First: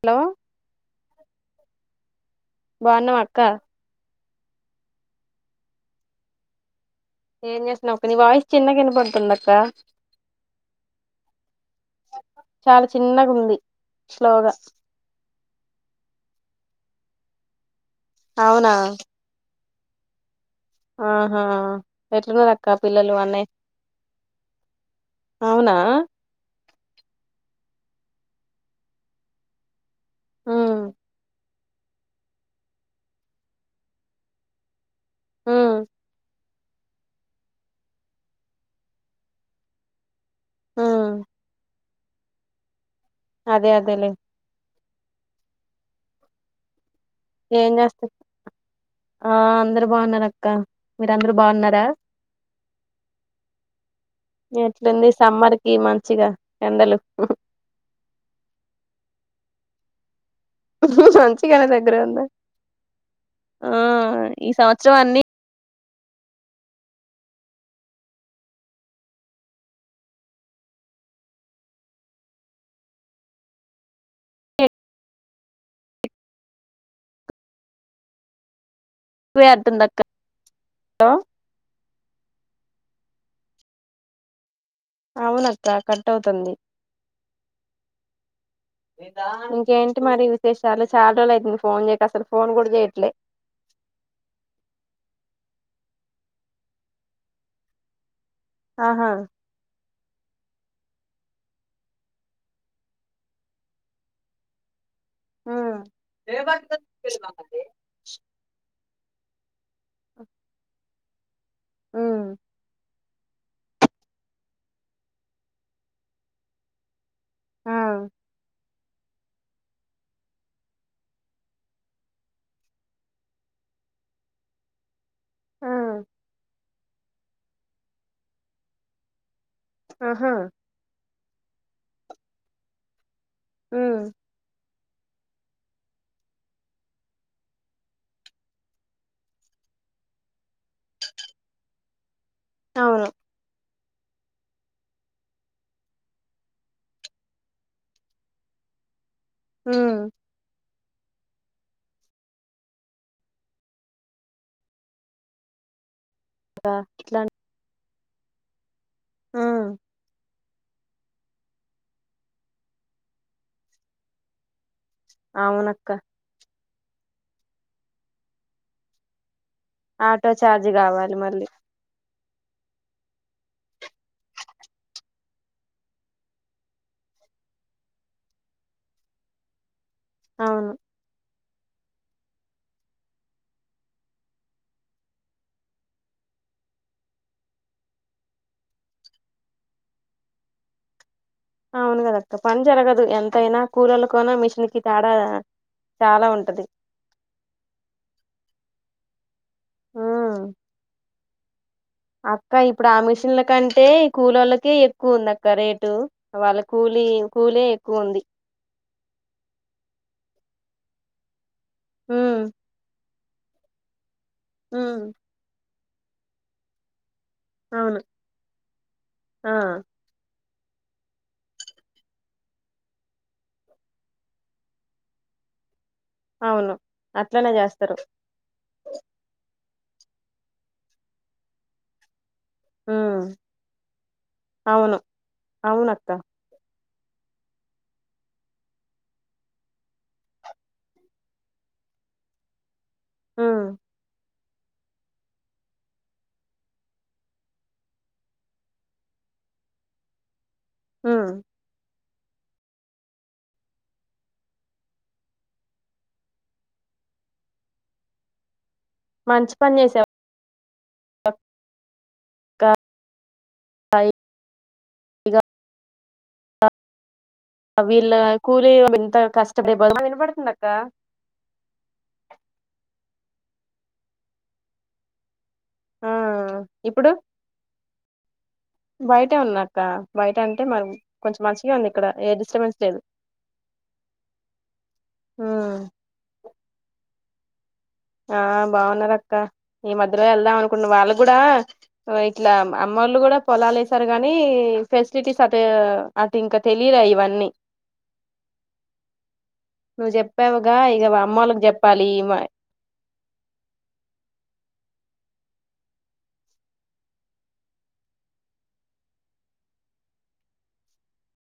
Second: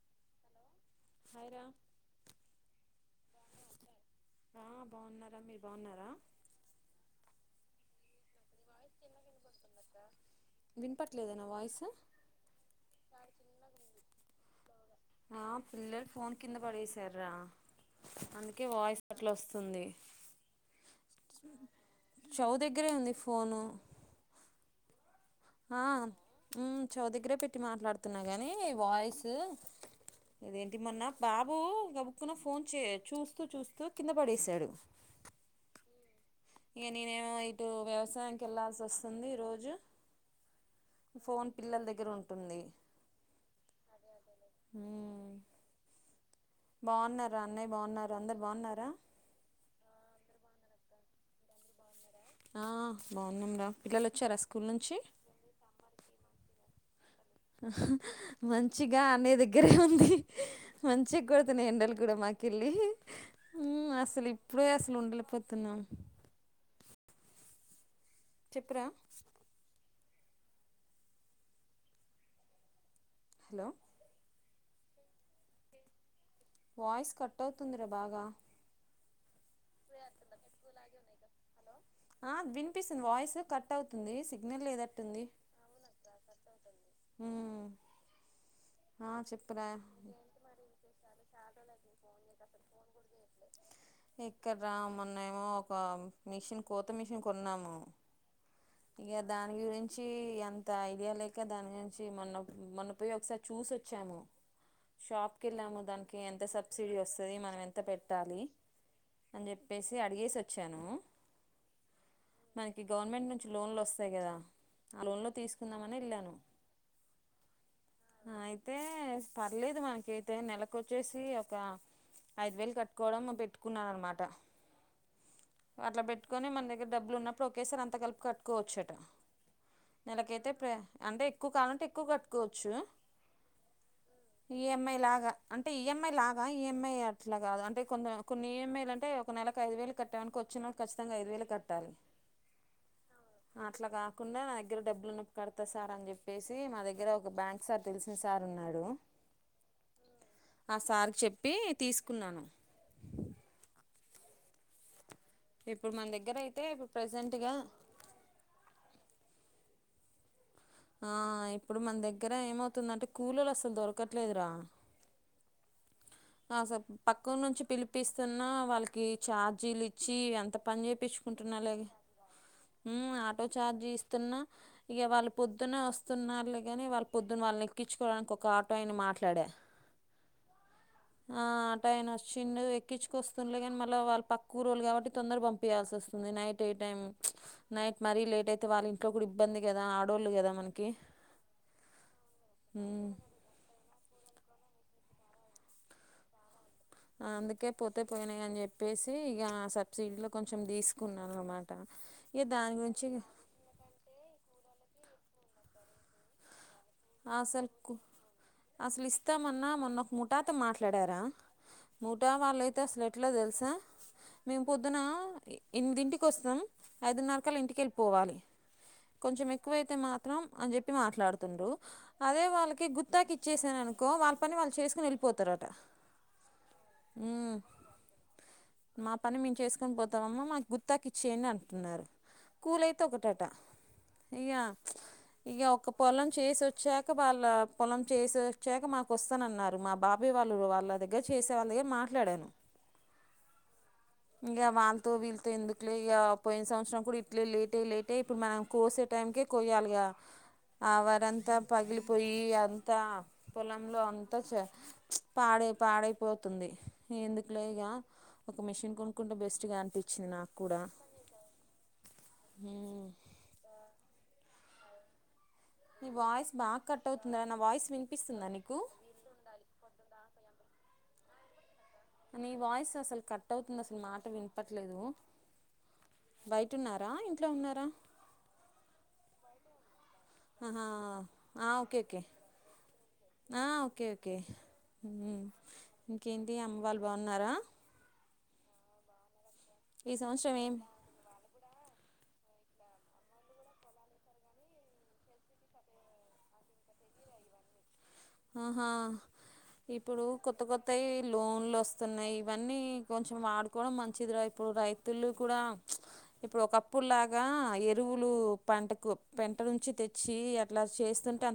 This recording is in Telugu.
హలో హాయ్రా బాగున్నావా అక్క ఆ బాగున్నారా మీరు బాగున్నారా ఏం చేస్తునావ్ అక్క నీ వాయిస్ చిన్నగ వినపడుత్ ఏదక్క వినపట్లేదా నా వాయిస్ చాలా చిన్నగా ఉంది స్లోగా ఆ పిల్లలు ఫోన్ కింద పడేసార్ రా అందుకే అవునా వాయిస్ అట్ల వస్తుంది ఉంది ఆహా ఎట్లు ఉన్నారక్క దగ్గరే ఉంది పిల్లలు అన్న ఫోను అవునా ఆ ఉమ్ చవవు దగ్గరే పెట్టి మాట్లాడుతున్నా కానీ వాయిస్ ఉమ్ ఇదేంటి మోన్న బాబు గబక్కున ఫోన్ చే చూస్తూ చూస్తూ కింద పడేసాడు ఉమ్ ఇక నేనేమో ఇటు వ్యవసాయానికి వెళ్లాల్సి వస్తుంది రోజు ఉమ్ ఫోన్ పిల్లల దగ్ దగ్గర ఉంటుంది అదే అదేలే ఉమ్ బాగున్నారా అన్నయ్య ఏం చేస్తా బాగున్నారు అందరు బాగున్నారా క్క మీరందరు బాగున్నారా ఆ బాగున్నాంరా పిల్లలు వచ్చారా స్కూల్ నుంచి ఎట్లుంది సమ్మర్ కి మంచిగా ఎండలు [unintelligible] మంచిగా అనే దగ్గరే ఉంది మంచి మంచిగానే కొడుతున్నాయ్ దగ్గర ఎండలు కూడా ఉందా మాకెళ్ళి ఆ అసలు ఈ ఇప్పుడే సంవత్సరం అసలు అన్ని ఉండలిపోతున్నాం చెప్పురా హలో వాయిస్ కట్ అవుతుందిరా బాగా వేద్ దక్క హలో పిస్సంధి వాయిస్ కట్ అవుతుంది సి అవునక్క కట్ అవుతుంది ఉమ్, ఆ, చెప్పురా ఇంకేంటి మరి విశేషాలు చాలా రోజులు అయితుంది ఫోన్ చేయక అసలు ఫోన్ కూడా చేయట్లే ఎక్కడ్రా మొన్నేమో ఒక మిషన్ కోత మిషన్ కొన్నాము ఆహా ఇక దాని గురిం చి అంత ఐడియా లేక దాని గురించి మొన మొన్న పోయ్ ఒకసారి చూసొచ్చాము షాప్కి ఉమ్ వెళ్ళాము దానికి ఎంత సబ్సిడీ వస్తది మనం ఎంత పెట్టాలి అన్ చెప్ ప్పేసి అడిగేసి వచ్చాను ఉమ్ మనకి గవర్నమెంట్ నుంచి లోన్లు వస్తాయి కదా ఆ లోన్లో తీసుకుందామని వెళ్ళాను ఆ తే పర్లేేదు మనకఅయితే నెలకొచ్చేసి ఒక ఐదు వేలు కట్టుకోవడం పెట్టుకున్నారనమాట ఆ అట్ల పెట్టుకొని మన దగ్ డబ్బులు ఉన్నప్పుడు ఒకేసారి అంత కలుపి కట్టుకోవచ్చట ఆహా నెలకైతే ప్ర అంటే ఎక్కువ కావాలంటే ఎక్కువ కట్టుకోవచ్చు ఉమ్ ఈఎంఐ లాగా అంటే ఈఎంఐ లాగా ఈఎంఐ అట్లా కాదు అంటే కొ కొన్ని ఈఎంఐలు అంటే ఒక నెలలకు ఐదు వేలు కట్టామనుకో వచ్చేప్రతినెలకి ఖచ్చితంగా ఐదు వేలు కట్టాలి అవును అట్లా కాకున్ డా నా దగ్గర డబ్బులుఉన్నపుడు కడతా సార్ అని చెప్పేసి మా దగ్గర ఒక బ్యాంక్ ఒకసార్ తెలిసిన సార్ ఉన్నాడు ఉమ్ ఆ సారి కి చెప్పి తీసుకున్నాను ఇప్పుడు మన దగ్ గ్గర అయితే ప్రజెంట్ గా ఆ ఆ ఇప్పుడు మన దగ్గర ఏమవుతుందంటే కూలీలు అసలు దొరకట్లేదురా అవునక్క అసల్ పక్క నుంచి పిలిపిస్తున్న వాళ్ళకి చార్ ర్జీలు ఇచ్చి ఆటో అంత ఛార్జ్ పని కావాలి మళ్ళీ చెపించుకుంటున్నలగ ఉమ్ ఆటో ఛార్జీలు ఇస్తున్నా ఇక వాళ్ళు పొద్దున్నే వస్తున్నారులే కాని వాళ్ళు పొద్దున్న వాళ్ళను ఎక్కించుకోవరానికి ఒక ఆటో ఆయను మాట్లాడ అవును ఆ టైన్ వచ్చిండు ఎక్కించుకొస్తుండలే కానీ మళ్ళీ వాళ్ళు పక్క ఊరోళ్ళు కాబట్టి తొందర పంపయాల్సి వస్తుంది నైట్ ఏ టైం నైట్ మరీ లేట్ అయితే వాళ్ళ ఇంట్లో కూడా ఇబ్బంది కదా ఆడోళ్ళు కదా మనకి ఆవునుగద అక్క పని జరగదు ఉమ్. ఎంత యినా కూరలుకు అను మిషిన్కి తేడా చాలా ఉంటది అందుకే పోతే పోయినాయి అని చెప్పేసి ఇగ సబ్సిడీ లో ఉమ్ కొంచెం తీసుకు అక్క ఇప్పుడు ఆ మిషన్ల కంటే కూలోళ్ళకే ఎక్కువుంది అక్క రేటు వాళ్ళకు కూలీ కూలే అసలు కు- ఎక్కువ ఉంది అసలు ఇస్తామన్నా మొన్న ఒక ముఠాతో మాట్లాడారా మటా ఉమ్ వాళ్ళైతే అసలు ఎట్లా తెలుసా మేము పొద్దున ఉమ్ ఎన్మిదింటికి వస్తాం ఐదున్నరకాళ ఇంటికి అవును వెళ్ళిపోవాలి కొంచెం ఆ ఎక్కువైతే మాత్రం అని చెప్పి మాట్లాడుతుండ్రు అదే వాళ్ళకి గుత్తాకి ఇచ్చేసాను అనుకో వాళ్ళ పని వాళ్ళు చేసుకుని వెళ్ళిపోతారట అవును అట్లనే ఉమ్. చేస్తారు పక్కన పోతావమ్మా మాకు గుర్తాకి ఇచ్చేయండి అంటున్నారు కూలయితే ఉమ్ ఒకటట ఇగ అవును ఇగ ఒక అవునక్క పొలం చేసి వ చాక వాళ్ళ పొలం చేసొచాక మాకు వస్తానన్నారు మా బాబాయ్ వాళ్ళు వాళ్ళ దగ్గర చేసే వాళ్ళ దగ్గర మాట్లాడాను హ్మ్ ఇంక వాళ్ళతో వీళ్ళతో ఎందుకులే ఇక పోయిన సంవత్సరం కూడా ఇట్లే లేటై లేటై ఇప్పుడు మనం కోసే టైంకే కోయాలిగా ఆ ఉమ్ వరంతా పగిలిపోయి అంత పొలంలో అంత పాడే పాడైపోతుంది ఎందుకులే ఇగా ఒక మిషన్ కొనుక్కుంటే మంచి బెస్ట్ పని గా చేసావు అనిపింది నాకు కుడా కా ఫైయ్ నీ వాయిస్ బాగా కట్ అవుతుందా నా వాయిస్ వీళ్ళ వినిపిస్తుందా కూలీ నీకు ఎంత కష్టపడిపౌ నీ వాయిస్ అసలు కట్ అవుతుంది అసలు మాట వినపట్లేదు ఆ బయట ఇప్పుడు ఉన్నారా ఇంట్లో ఉన్నారా బయటే ఉన్నాక్క బయట అంటే ఆహ మరి కొంచెం ఆ మంచిగా ఉంది ఓకే ఇక్కడ ఓకే ఏ డిస్టర్బెన్స్ లేదు ఆ ఓకే ఓకే ఉమ్ ఇంకేంటి అమ్మ వాళ్ళు బాగున్నారా ఆ బాగున్నారు అక్క ఈ మధ్యలో సంవత్సరం వెళ్దాం ఏం అనుకున్న వాళ్ళ కూడా తో ఇట్లా అమ్మోళ్ళు కూడా పొలాలేశారు గానీ ఫెసిలిటీస్ అటు అటు ఇంక తెలీలా ఇవన్నీ ఆహా నువ్వు ఇప్పుడు కొత్త చెప్పావుగా ఇక కొత్తయి అమ్మోళ్ళకి లోన్లొస్తున్నాయి చెప్పాలి ఇవన్నీ కొంచెం వాడుకోవడం మంచిది రా ఇప్పుడు రైతులు కూడా ఇప్పుడు ఒకప్పుడులాగా ఎరువులు పంటకు పెంట నుంచి తెచ్చి అట్లా చేస్తుంటే [unintelligible]